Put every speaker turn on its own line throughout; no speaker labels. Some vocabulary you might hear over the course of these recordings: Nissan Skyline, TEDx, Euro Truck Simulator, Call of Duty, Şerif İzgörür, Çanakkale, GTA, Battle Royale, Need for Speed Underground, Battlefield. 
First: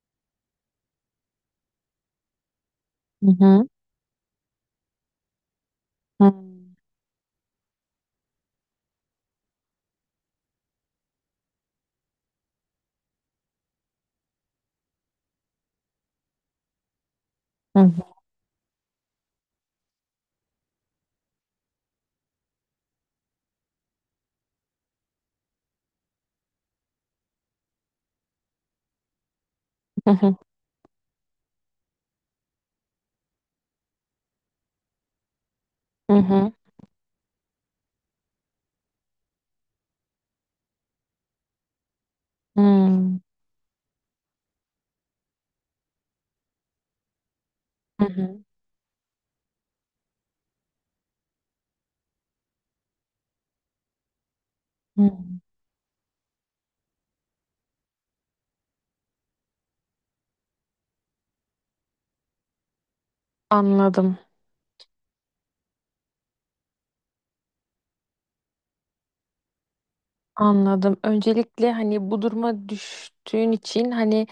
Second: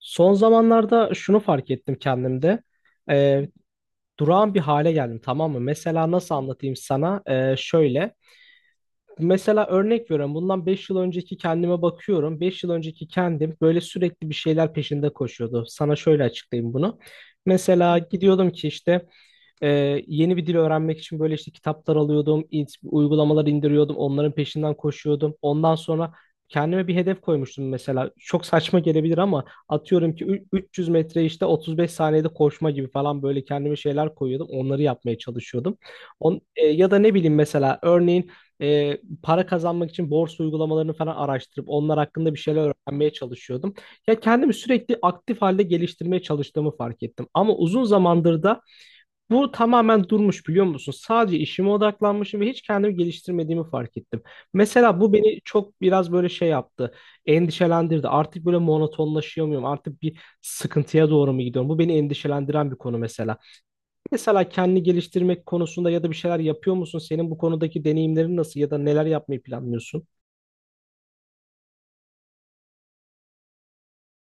Son zamanlarda şunu fark ettim kendimde.
Hı
Ee,
hı.
durağan bir hale geldim, tamam mı? Mesela
Hı
nasıl
hı.
anlatayım sana? Şöyle. Mesela örnek veriyorum. Bundan 5 yıl önceki kendime bakıyorum. Beş yıl önceki kendim böyle sürekli bir şeyler peşinde koşuyordu. Sana şöyle açıklayayım bunu.
Hı
Mesela
hı.
gidiyordum ki işte e, yeni bir dil öğrenmek için böyle işte kitaplar alıyordum, uygulamalar indiriyordum, onların peşinden koşuyordum. Ondan sonra kendime bir hedef koymuştum mesela. Çok saçma gelebilir ama
Hı
atıyorum ki
hı.
300 metre işte 35 saniyede koşma gibi falan, böyle kendime şeyler koyuyordum. Onları yapmaya çalışıyordum. Ya da ne bileyim, mesela örneğin e, para kazanmak için borsa uygulamalarını falan araştırıp onlar hakkında bir
Hı
şeyler öğrenmeye
hı.
çalışıyordum. Ya, kendimi sürekli aktif halde geliştirmeye çalıştığımı fark ettim. Ama uzun
Hı
zamandır
hı.
da bu tamamen durmuş, biliyor musun? Sadece işime odaklanmışım ve hiç kendimi geliştirmediğimi fark ettim. Mesela bu beni çok biraz böyle şey yaptı. Endişelendirdi. Artık böyle monotonlaşıyor muyum? Artık bir sıkıntıya doğru mu gidiyorum? Bu beni endişelendiren bir konu mesela.
Anladım.
Mesela kendini geliştirmek konusunda ya da bir şeyler yapıyor musun? Senin bu konudaki deneyimlerin nasıl ya da neler yapmayı planlıyorsun?
Anladım. Öncelikle hani bu duruma düştüğün için hani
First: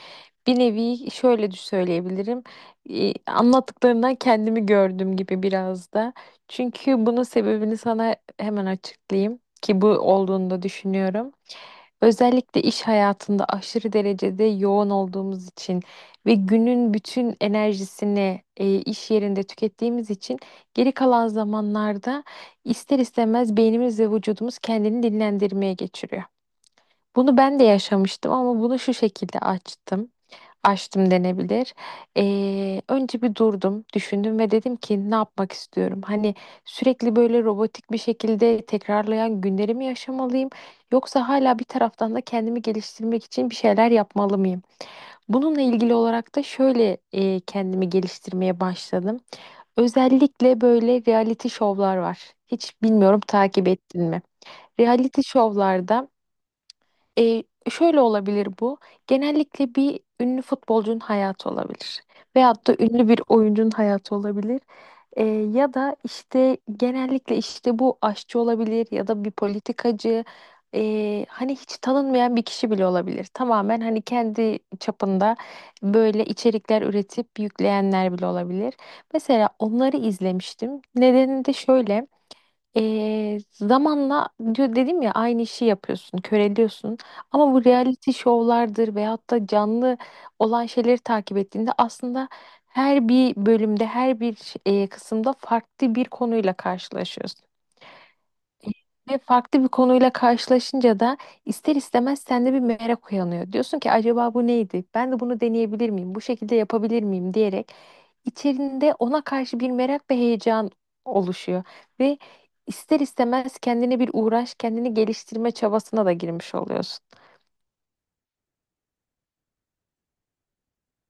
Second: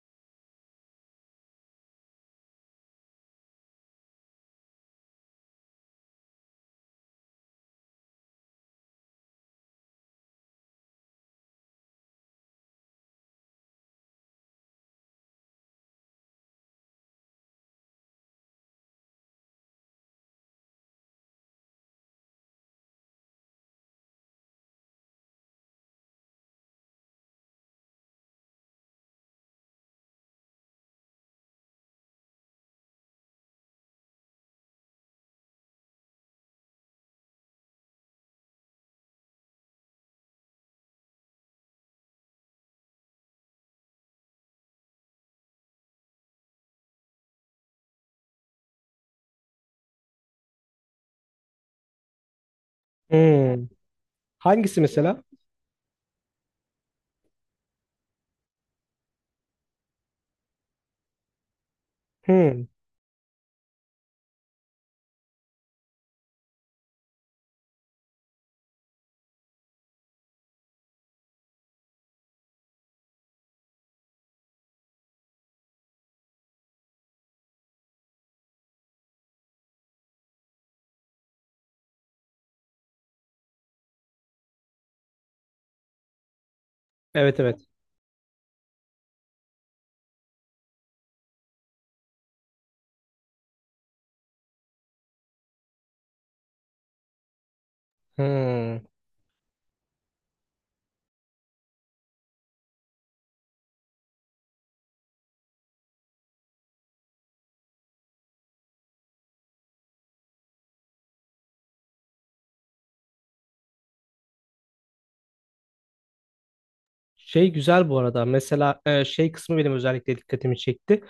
bir nevi şöyle de söyleyebilirim. Anlattıklarından kendimi gördüm gibi biraz da. Çünkü bunun sebebini sana hemen açıklayayım ki bu olduğunu da düşünüyorum. Özellikle iş hayatında aşırı derecede yoğun olduğumuz için ve günün bütün enerjisini iş yerinde tükettiğimiz için geri kalan zamanlarda ister istemez beynimiz ve vücudumuz kendini dinlendirmeye geçiriyor. Bunu ben de yaşamıştım ama bunu şu şekilde açtım, açtım denebilir. Önce bir durdum, düşündüm ve dedim ki ne yapmak istiyorum? Hani sürekli böyle robotik bir şekilde tekrarlayan günlerimi yaşamalıyım? Yoksa hala bir taraftan da kendimi geliştirmek için bir şeyler yapmalı mıyım? Bununla ilgili olarak da şöyle kendimi geliştirmeye başladım. Özellikle böyle reality şovlar var. Hiç bilmiyorum
Hmm.
takip ettin mi?
Hangisi
Reality
mesela?
şovlarda e, şöyle olabilir bu. Genellikle bir ünlü futbolcunun hayatı olabilir.
Hmm.
Veyahut da ünlü bir oyuncunun hayatı olabilir. Ya da işte genellikle işte bu aşçı olabilir ya da bir politikacı. Hani hiç tanınmayan bir kişi bile olabilir. Tamamen hani kendi çapında böyle içerikler üretip yükleyenler bile olabilir. Mesela onları izlemiştim. Nedeni de şöyle. Zamanla diyor dedim ya aynı işi yapıyorsun, köreliyorsun.
Evet,
Ama bu
evet.
reality şovlardır veyahut da canlı olan şeyleri takip ettiğinde aslında her bir bölümde, her bir kısımda farklı bir konuyla karşılaşıyorsun.
Hmm.
Ve farklı bir konuyla karşılaşınca da ister istemez sende bir merak uyanıyor. Diyorsun ki acaba bu neydi? Ben de bunu deneyebilir miyim? Bu şekilde yapabilir miyim diyerek içerinde ona karşı bir merak ve heyecan oluşuyor. Ve ister istemez kendine bir uğraş, kendini geliştirme çabasına da girmiş oluyorsun.
Şey, güzel bu arada. Mesela şey kısmı benim özellikle dikkatimi çekti.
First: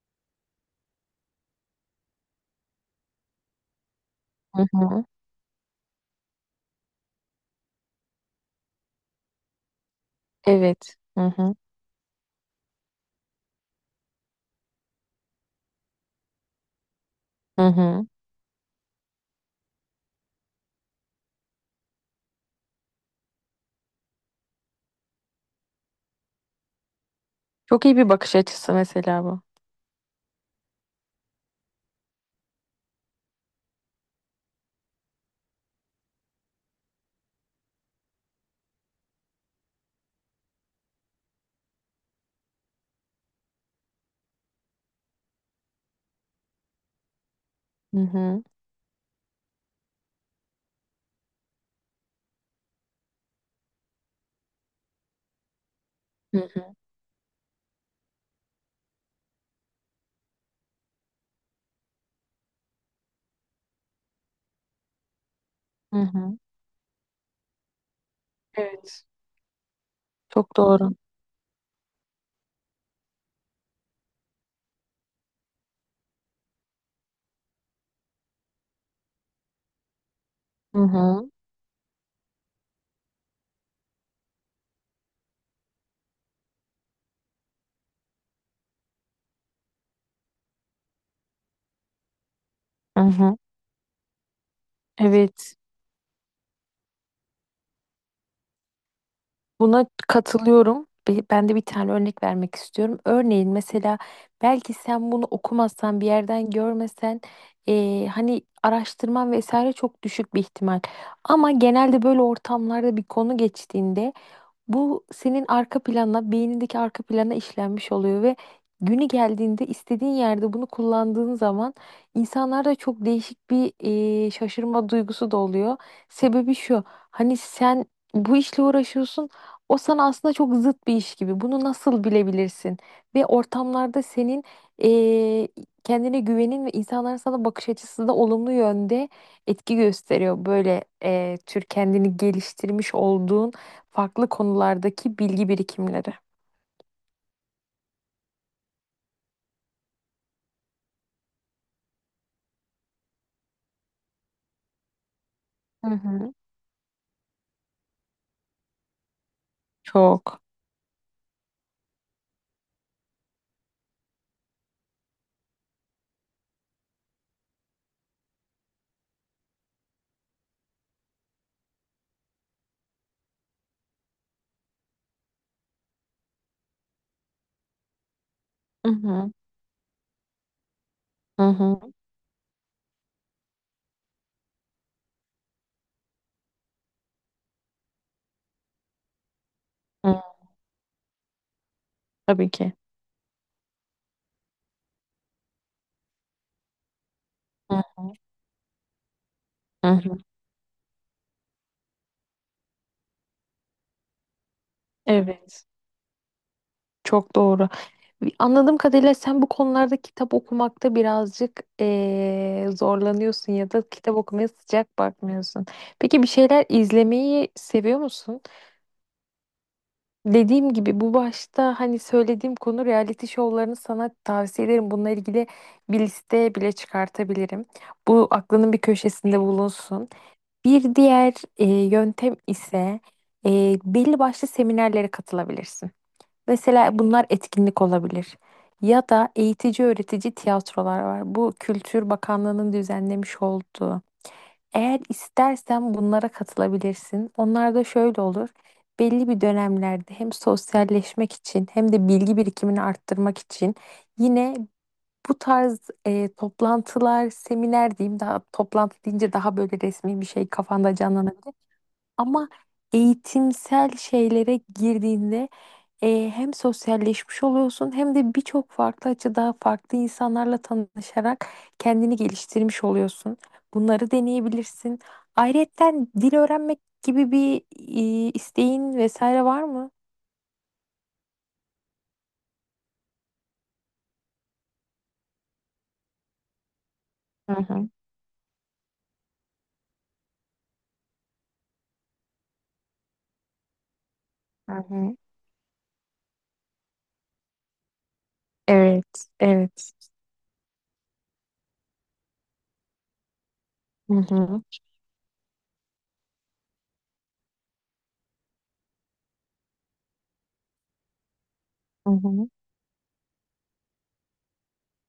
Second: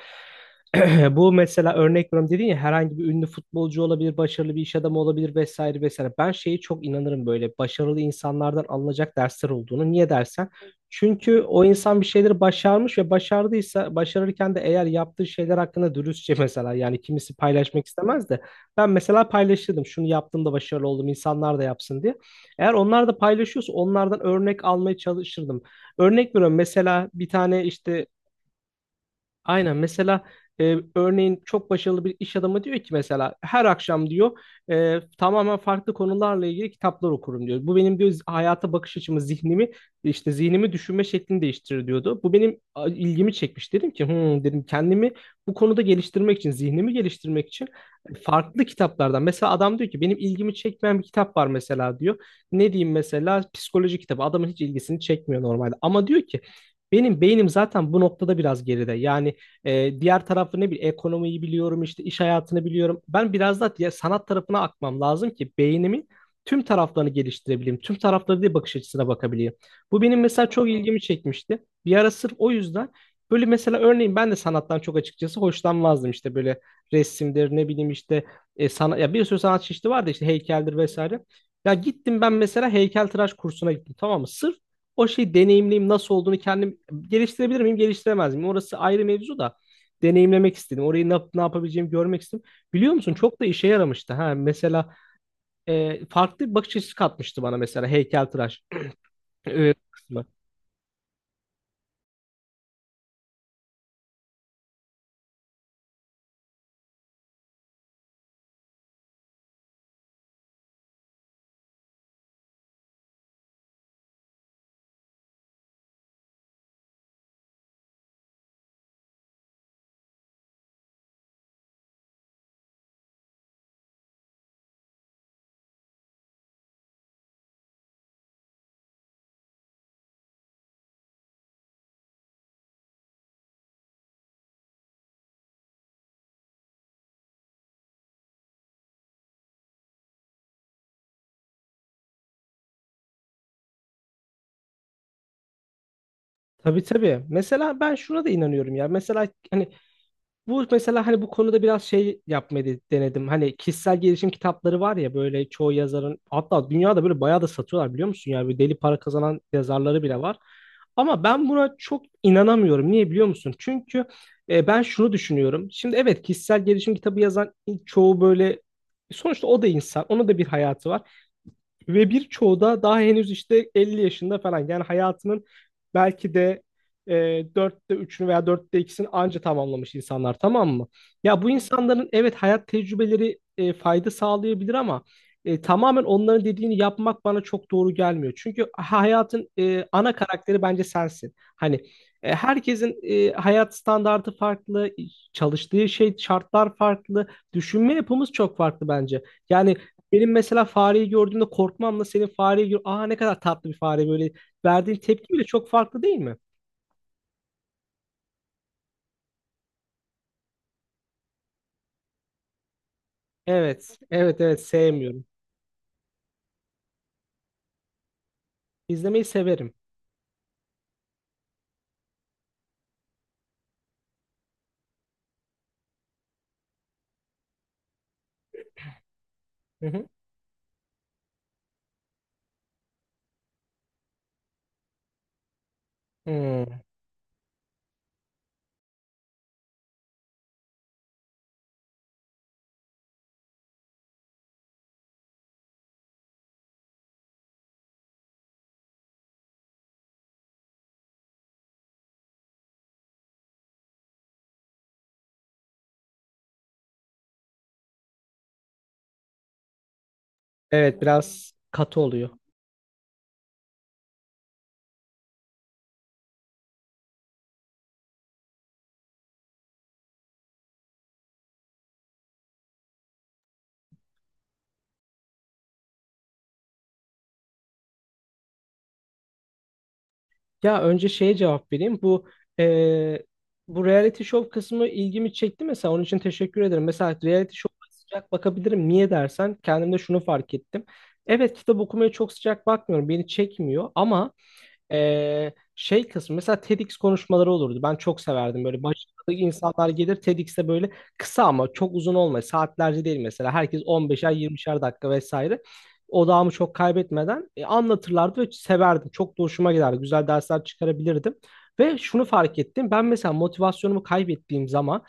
Bu mesela, örnek veriyorum, dedin ya, herhangi bir ünlü futbolcu olabilir, başarılı bir
Hı
iş adamı
hı.
olabilir, vesaire vesaire. Ben şeye çok inanırım, böyle başarılı insanlardan alınacak dersler olduğunu. Niye dersen?
Evet. Hı
Çünkü
hı.
o insan bir şeyleri başarmış ve başardıysa, başarırken de eğer yaptığı şeyler hakkında dürüstçe, mesela, yani kimisi
Hı
paylaşmak
hı.
istemez de ben mesela paylaşırdım, şunu yaptım da başarılı oldum, insanlar da yapsın diye. Eğer onlar da paylaşıyorsa onlardan örnek almaya çalışırdım. Örnek veriyorum, mesela bir tane
Çok iyi
işte.
bir bakış açısı mesela bu.
Aynen, mesela örneğin çok başarılı bir iş adamı diyor ki, mesela her akşam diyor tamamen farklı konularla ilgili kitaplar okurum diyor. Bu benim diyor hayata bakış açımı, zihnimi işte zihnimi, düşünme şeklini değiştirir diyordu. Bu benim ilgimi çekmiş. Dedim ki "Hmm," dedim, kendimi bu konuda geliştirmek için, zihnimi geliştirmek için
Hı hı.
farklı kitaplardan. Mesela adam diyor ki, benim ilgimi çekmeyen bir kitap var mesela diyor. Ne diyeyim, mesela psikoloji kitabı. Adamın hiç ilgisini çekmiyor normalde. Ama diyor
Hı
ki,
hı.
benim beynim zaten bu noktada biraz geride. Yani diğer tarafı, ne bileyim, ekonomiyi biliyorum işte, iş hayatını biliyorum. Ben biraz da diğer sanat tarafına akmam lazım ki
Hı
beynimin
hı.
tüm taraflarını geliştirebileyim. Tüm tarafları diye bakış
Evet.
açısına bakabileyim. Bu benim mesela
Çok
çok
doğru.
ilgimi çekmişti. Bir ara sırf o yüzden böyle, mesela örneğin, ben de sanattan çok açıkçası hoşlanmazdım, işte böyle resimdir, ne bileyim işte, ya, bir sürü sanat çeşidi vardı işte, heykeldir
Hı
vesaire.
hı.
Ya gittim ben mesela, heykeltıraş kursuna gittim, tamam mı? Sırf o şeyi deneyimleyeyim, nasıl olduğunu kendim geliştirebilir miyim, geliştiremez miyim? Orası ayrı mevzu da, deneyimlemek istedim. Orayı ne yapabileceğimi görmek istedim. Biliyor
Hı
musun,
hı.
çok da işe yaramıştı. Ha, mesela
Evet.
farklı bir bakış açısı katmıştı bana, mesela heykeltıraş
Buna
kısmı.
katılıyorum. Ben de bir tane örnek vermek istiyorum. Örneğin mesela belki sen bunu okumazsan bir yerden görmesen hani araştırman vesaire çok düşük bir ihtimal. Ama genelde böyle ortamlarda bir konu geçtiğinde bu senin arka plana, beynindeki arka plana işlenmiş oluyor ve günü geldiğinde istediğin yerde bunu kullandığın zaman insanlarda çok değişik bir şaşırma duygusu da oluyor. Sebebi şu, hani sen bu işle uğraşıyorsun, o sana aslında çok zıt bir iş gibi. Bunu nasıl bilebilirsin? Ve ortamlarda senin e, kendine güvenin ve insanların sana bakış açısı da olumlu yönde etki gösteriyor. Böyle tür kendini geliştirmiş olduğun farklı konulardaki bilgi birikimleri.
Tabii, tabii. Mesela ben şuna da inanıyorum ya. Mesela hani. Bu mesela, hani bu konuda biraz şey yapmayı denedim. Hani kişisel gelişim kitapları var ya, böyle çoğu
Hı
yazarın,
hı.
hatta dünyada böyle bayağı da satıyorlar, biliyor musun? Yani böyle deli para kazanan yazarları bile var.
Çok.
Ama ben buna çok inanamıyorum. Niye biliyor musun? Çünkü ben şunu düşünüyorum. Şimdi evet, kişisel gelişim kitabı yazan çoğu böyle, sonuçta o da insan. Onun da bir hayatı var. Ve birçoğu da daha henüz işte 50 yaşında falan. Yani hayatının belki de e, 4'te 3'ünü veya dörtte
Hı
ikisini
hı.
anca tamamlamış insanlar, tamam mı? Ya
Hı
bu
hı.
insanların evet hayat tecrübeleri fayda sağlayabilir ama tamamen onların dediğini yapmak bana çok doğru gelmiyor. Çünkü hayatın ana
Hı.
karakteri bence sensin. Hani
Tabii ki.
herkesin hayat standardı farklı, çalıştığı şey, şartlar farklı, düşünme
Hı
yapımız çok farklı bence. Yani
hı, hı.
benim mesela fareyi gördüğümde korkmamla, senin fareyi gör... Aa, ne kadar tatlı bir fare böyle. Verdiğin tepki bile
Evet.
çok farklı, değil mi?
Çok doğru. Anladığım kadarıyla sen bu konularda kitap okumakta birazcık zorlanıyorsun ya da
Evet.
kitap
Evet,
okumaya
evet,
sıcak
sevmiyorum.
bakmıyorsun. Peki bir şeyler izlemeyi seviyor musun?
İzlemeyi severim.
Dediğim gibi bu başta hani söylediğim konu reality şovlarını sana tavsiye ederim. Bununla ilgili bir liste bile çıkartabilirim. Bu aklının bir köşesinde
Hı hı.
bulunsun. Bir diğer yöntem ise belli başlı seminerlere katılabilirsin.
Hmm.
Mesela bunlar etkinlik olabilir. Ya da eğitici öğretici tiyatrolar var. Bu Kültür Bakanlığı'nın düzenlemiş olduğu. Eğer istersen bunlara katılabilirsin. Onlar da şöyle olur. Belli bir dönemlerde hem sosyalleşmek için hem de bilgi birikimini arttırmak için yine bu tarz toplantılar, seminer diyeyim daha toplantı deyince daha böyle resmi bir şey kafanda
Evet, biraz
canlanabilir.
katı oluyor.
Ama eğitimsel şeylere girdiğinde hem sosyalleşmiş oluyorsun hem de birçok farklı açıda farklı insanlarla tanışarak kendini geliştirmiş oluyorsun. Bunları deneyebilirsin. Ayrıyeten dil öğrenmek gibi bir isteğin vesaire var mı?
Ya, önce şeye cevap vereyim. Eee, bu reality show kısmı ilgimi çekti mesela. Onun için teşekkür ederim. Mesela
Hı
reality show'a
hı,
sıcak bakabilirim. Niye dersen, kendimde şunu fark ettim. Evet, kitap okumaya çok sıcak bakmıyorum. Beni çekmiyor ama
hı hı.
Şey kısmı mesela TEDx konuşmaları olurdu. Ben çok severdim, böyle
Evet,
başarılı insanlar
evet.
gelir TEDx'te, böyle kısa, ama çok uzun olmaz. Saatlerce değil mesela. Herkes
Hı
15'er
hı,
20'şer dakika vesaire. Odağımı çok kaybetmeden anlatırlardı ve severdim. Çok da hoşuma giderdi. Güzel dersler çıkarabilirdim. Ve
hı
şunu
hı,
fark ettim. Ben mesela motivasyonumu kaybettiğim zaman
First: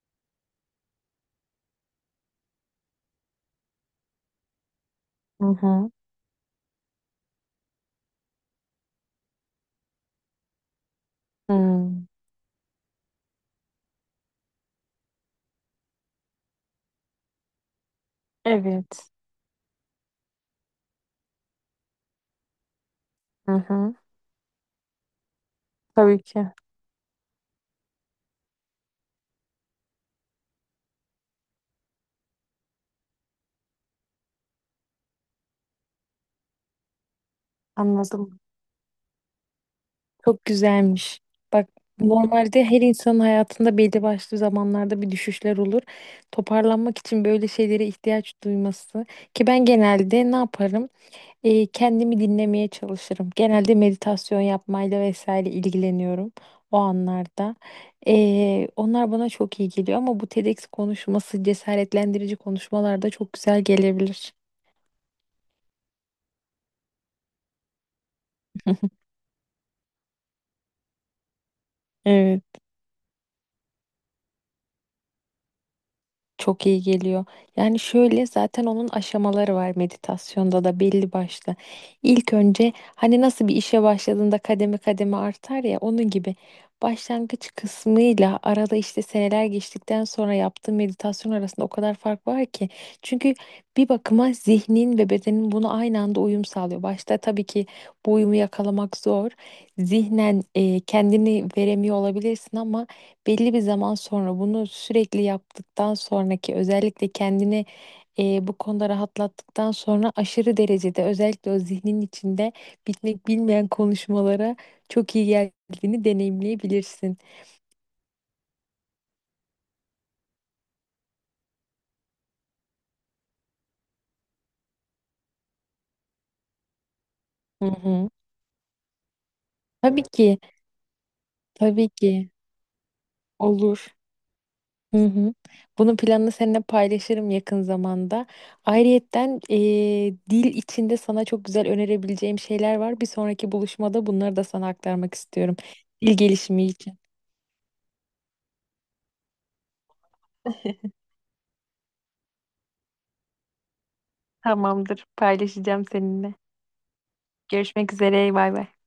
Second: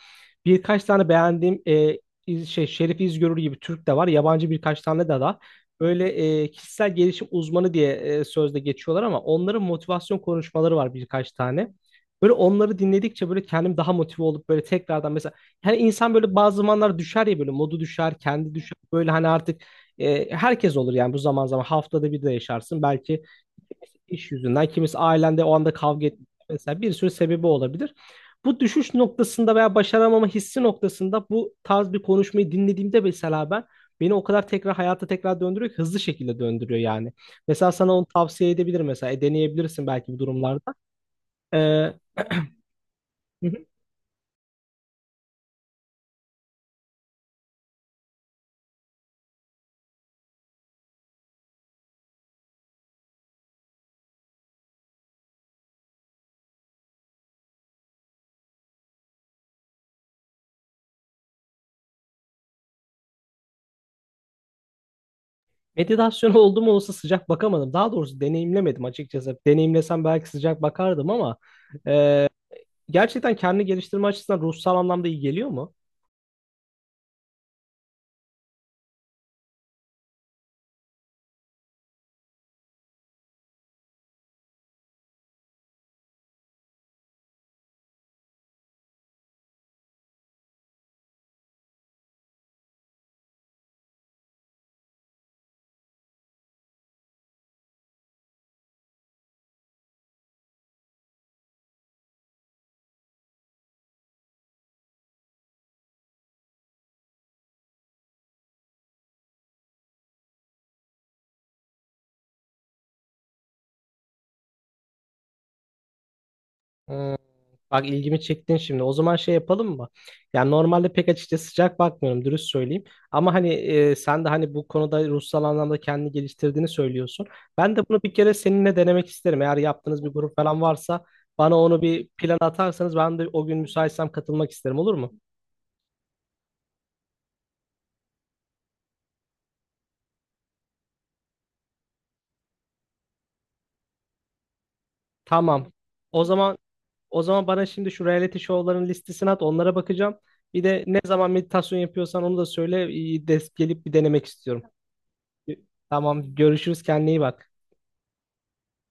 birkaç tane beğendiğim, Şerif İzgörür gibi Türk de var. Yabancı birkaç tane de
hı hı.
böyle kişisel gelişim uzmanı diye sözde geçiyorlar ama onların motivasyon konuşmaları var birkaç tane.
Hmm.
Böyle onları dinledikçe böyle kendim daha motive olup böyle tekrardan, mesela, yani insan böyle bazı zamanlar düşer ya, böyle modu düşer, kendi düşer. Böyle
Evet.
hani artık herkes olur yani, bu zaman zaman haftada bir de yaşarsın belki,
Hı hı.
iş yüzünden, kimisi ailende o anda kavga
Tabii
etmiş,
ki.
mesela bir sürü sebebi olabilir. Bu düşüş noktasında veya başaramama hissi noktasında bu tarz bir konuşmayı dinlediğimde mesela ben, beni o kadar tekrar hayata tekrar döndürüyor ki, hızlı şekilde döndürüyor yani. Mesela sana onu
Anladım.
tavsiye edebilirim, mesela deneyebilirsin belki bu
Çok
durumlarda.
güzelmiş. Bak
Hı
normalde her insanın
hı.
hayatında belli başlı zamanlarda bir düşüşler olur. Toparlanmak için böyle şeylere ihtiyaç duyması ki ben genelde ne yaparım? Kendimi dinlemeye çalışırım. Genelde meditasyon yapmayla vesaire ilgileniyorum o anlarda. Onlar bana çok iyi geliyor ama bu TEDx konuşması cesaretlendirici konuşmalarda çok güzel gelebilir.
Meditasyon oldu mu, olsa sıcak bakamadım. Daha doğrusu deneyimlemedim açıkçası. Deneyimlesem belki sıcak bakardım ama e,
Evet.
gerçekten kendini geliştirme açısından ruhsal anlamda iyi geliyor mu?
Çok iyi geliyor. Yani şöyle zaten onun aşamaları var meditasyonda da belli başlı. İlk önce hani nasıl bir işe başladığında kademe kademe artar ya onun gibi başlangıç kısmıyla arada işte seneler geçtikten sonra yaptığım meditasyon arasında o kadar fark var ki. Çünkü bir bakıma zihnin ve bedenin bunu aynı anda uyum sağlıyor. Başta tabii ki bu uyumu yakalamak zor. Zihnen kendini veremiyor olabilirsin ama belli bir zaman sonra bunu sürekli yaptıktan sonraki özellikle kendini bu konuda rahatlattıktan sonra aşırı derecede özellikle o zihnin içinde bitmek bilmeyen konuşmalara çok iyi geldiğini
Ee,
deneyimleyebilirsin.
Bak, ilgimi çektin şimdi. O zaman şey yapalım mı? Yani normalde pek açıkçası sıcak bakmıyorum, dürüst söyleyeyim. Ama hani sen de hani bu konuda ruhsal anlamda kendini geliştirdiğini söylüyorsun.
Hı
Ben de bunu
hı.
bir kere seninle denemek isterim. Eğer yaptığınız
Tabii
bir grup
ki,
falan varsa, bana onu
tabii
bir
ki
plan atarsanız ben de o gün
olur.
müsaitsem katılmak isterim, olur
Hı
mu?
hı. Bunun planını seninle paylaşırım yakın zamanda. Ayrıyetten dil içinde sana çok güzel önerebileceğim şeyler var. Bir sonraki buluşmada bunları da sana aktarmak istiyorum.
Tamam.
Dil
O zaman
gelişimi için.
o zaman bana şimdi şu reality show'ların listesini at, onlara bakacağım. Bir de ne zaman meditasyon yapıyorsan onu da söyle. Des gelip bir denemek istiyorum.
Tamamdır. Paylaşacağım
Tamam,
seninle.
görüşürüz, kendine iyi bak.
Görüşmek üzere. Bay bay.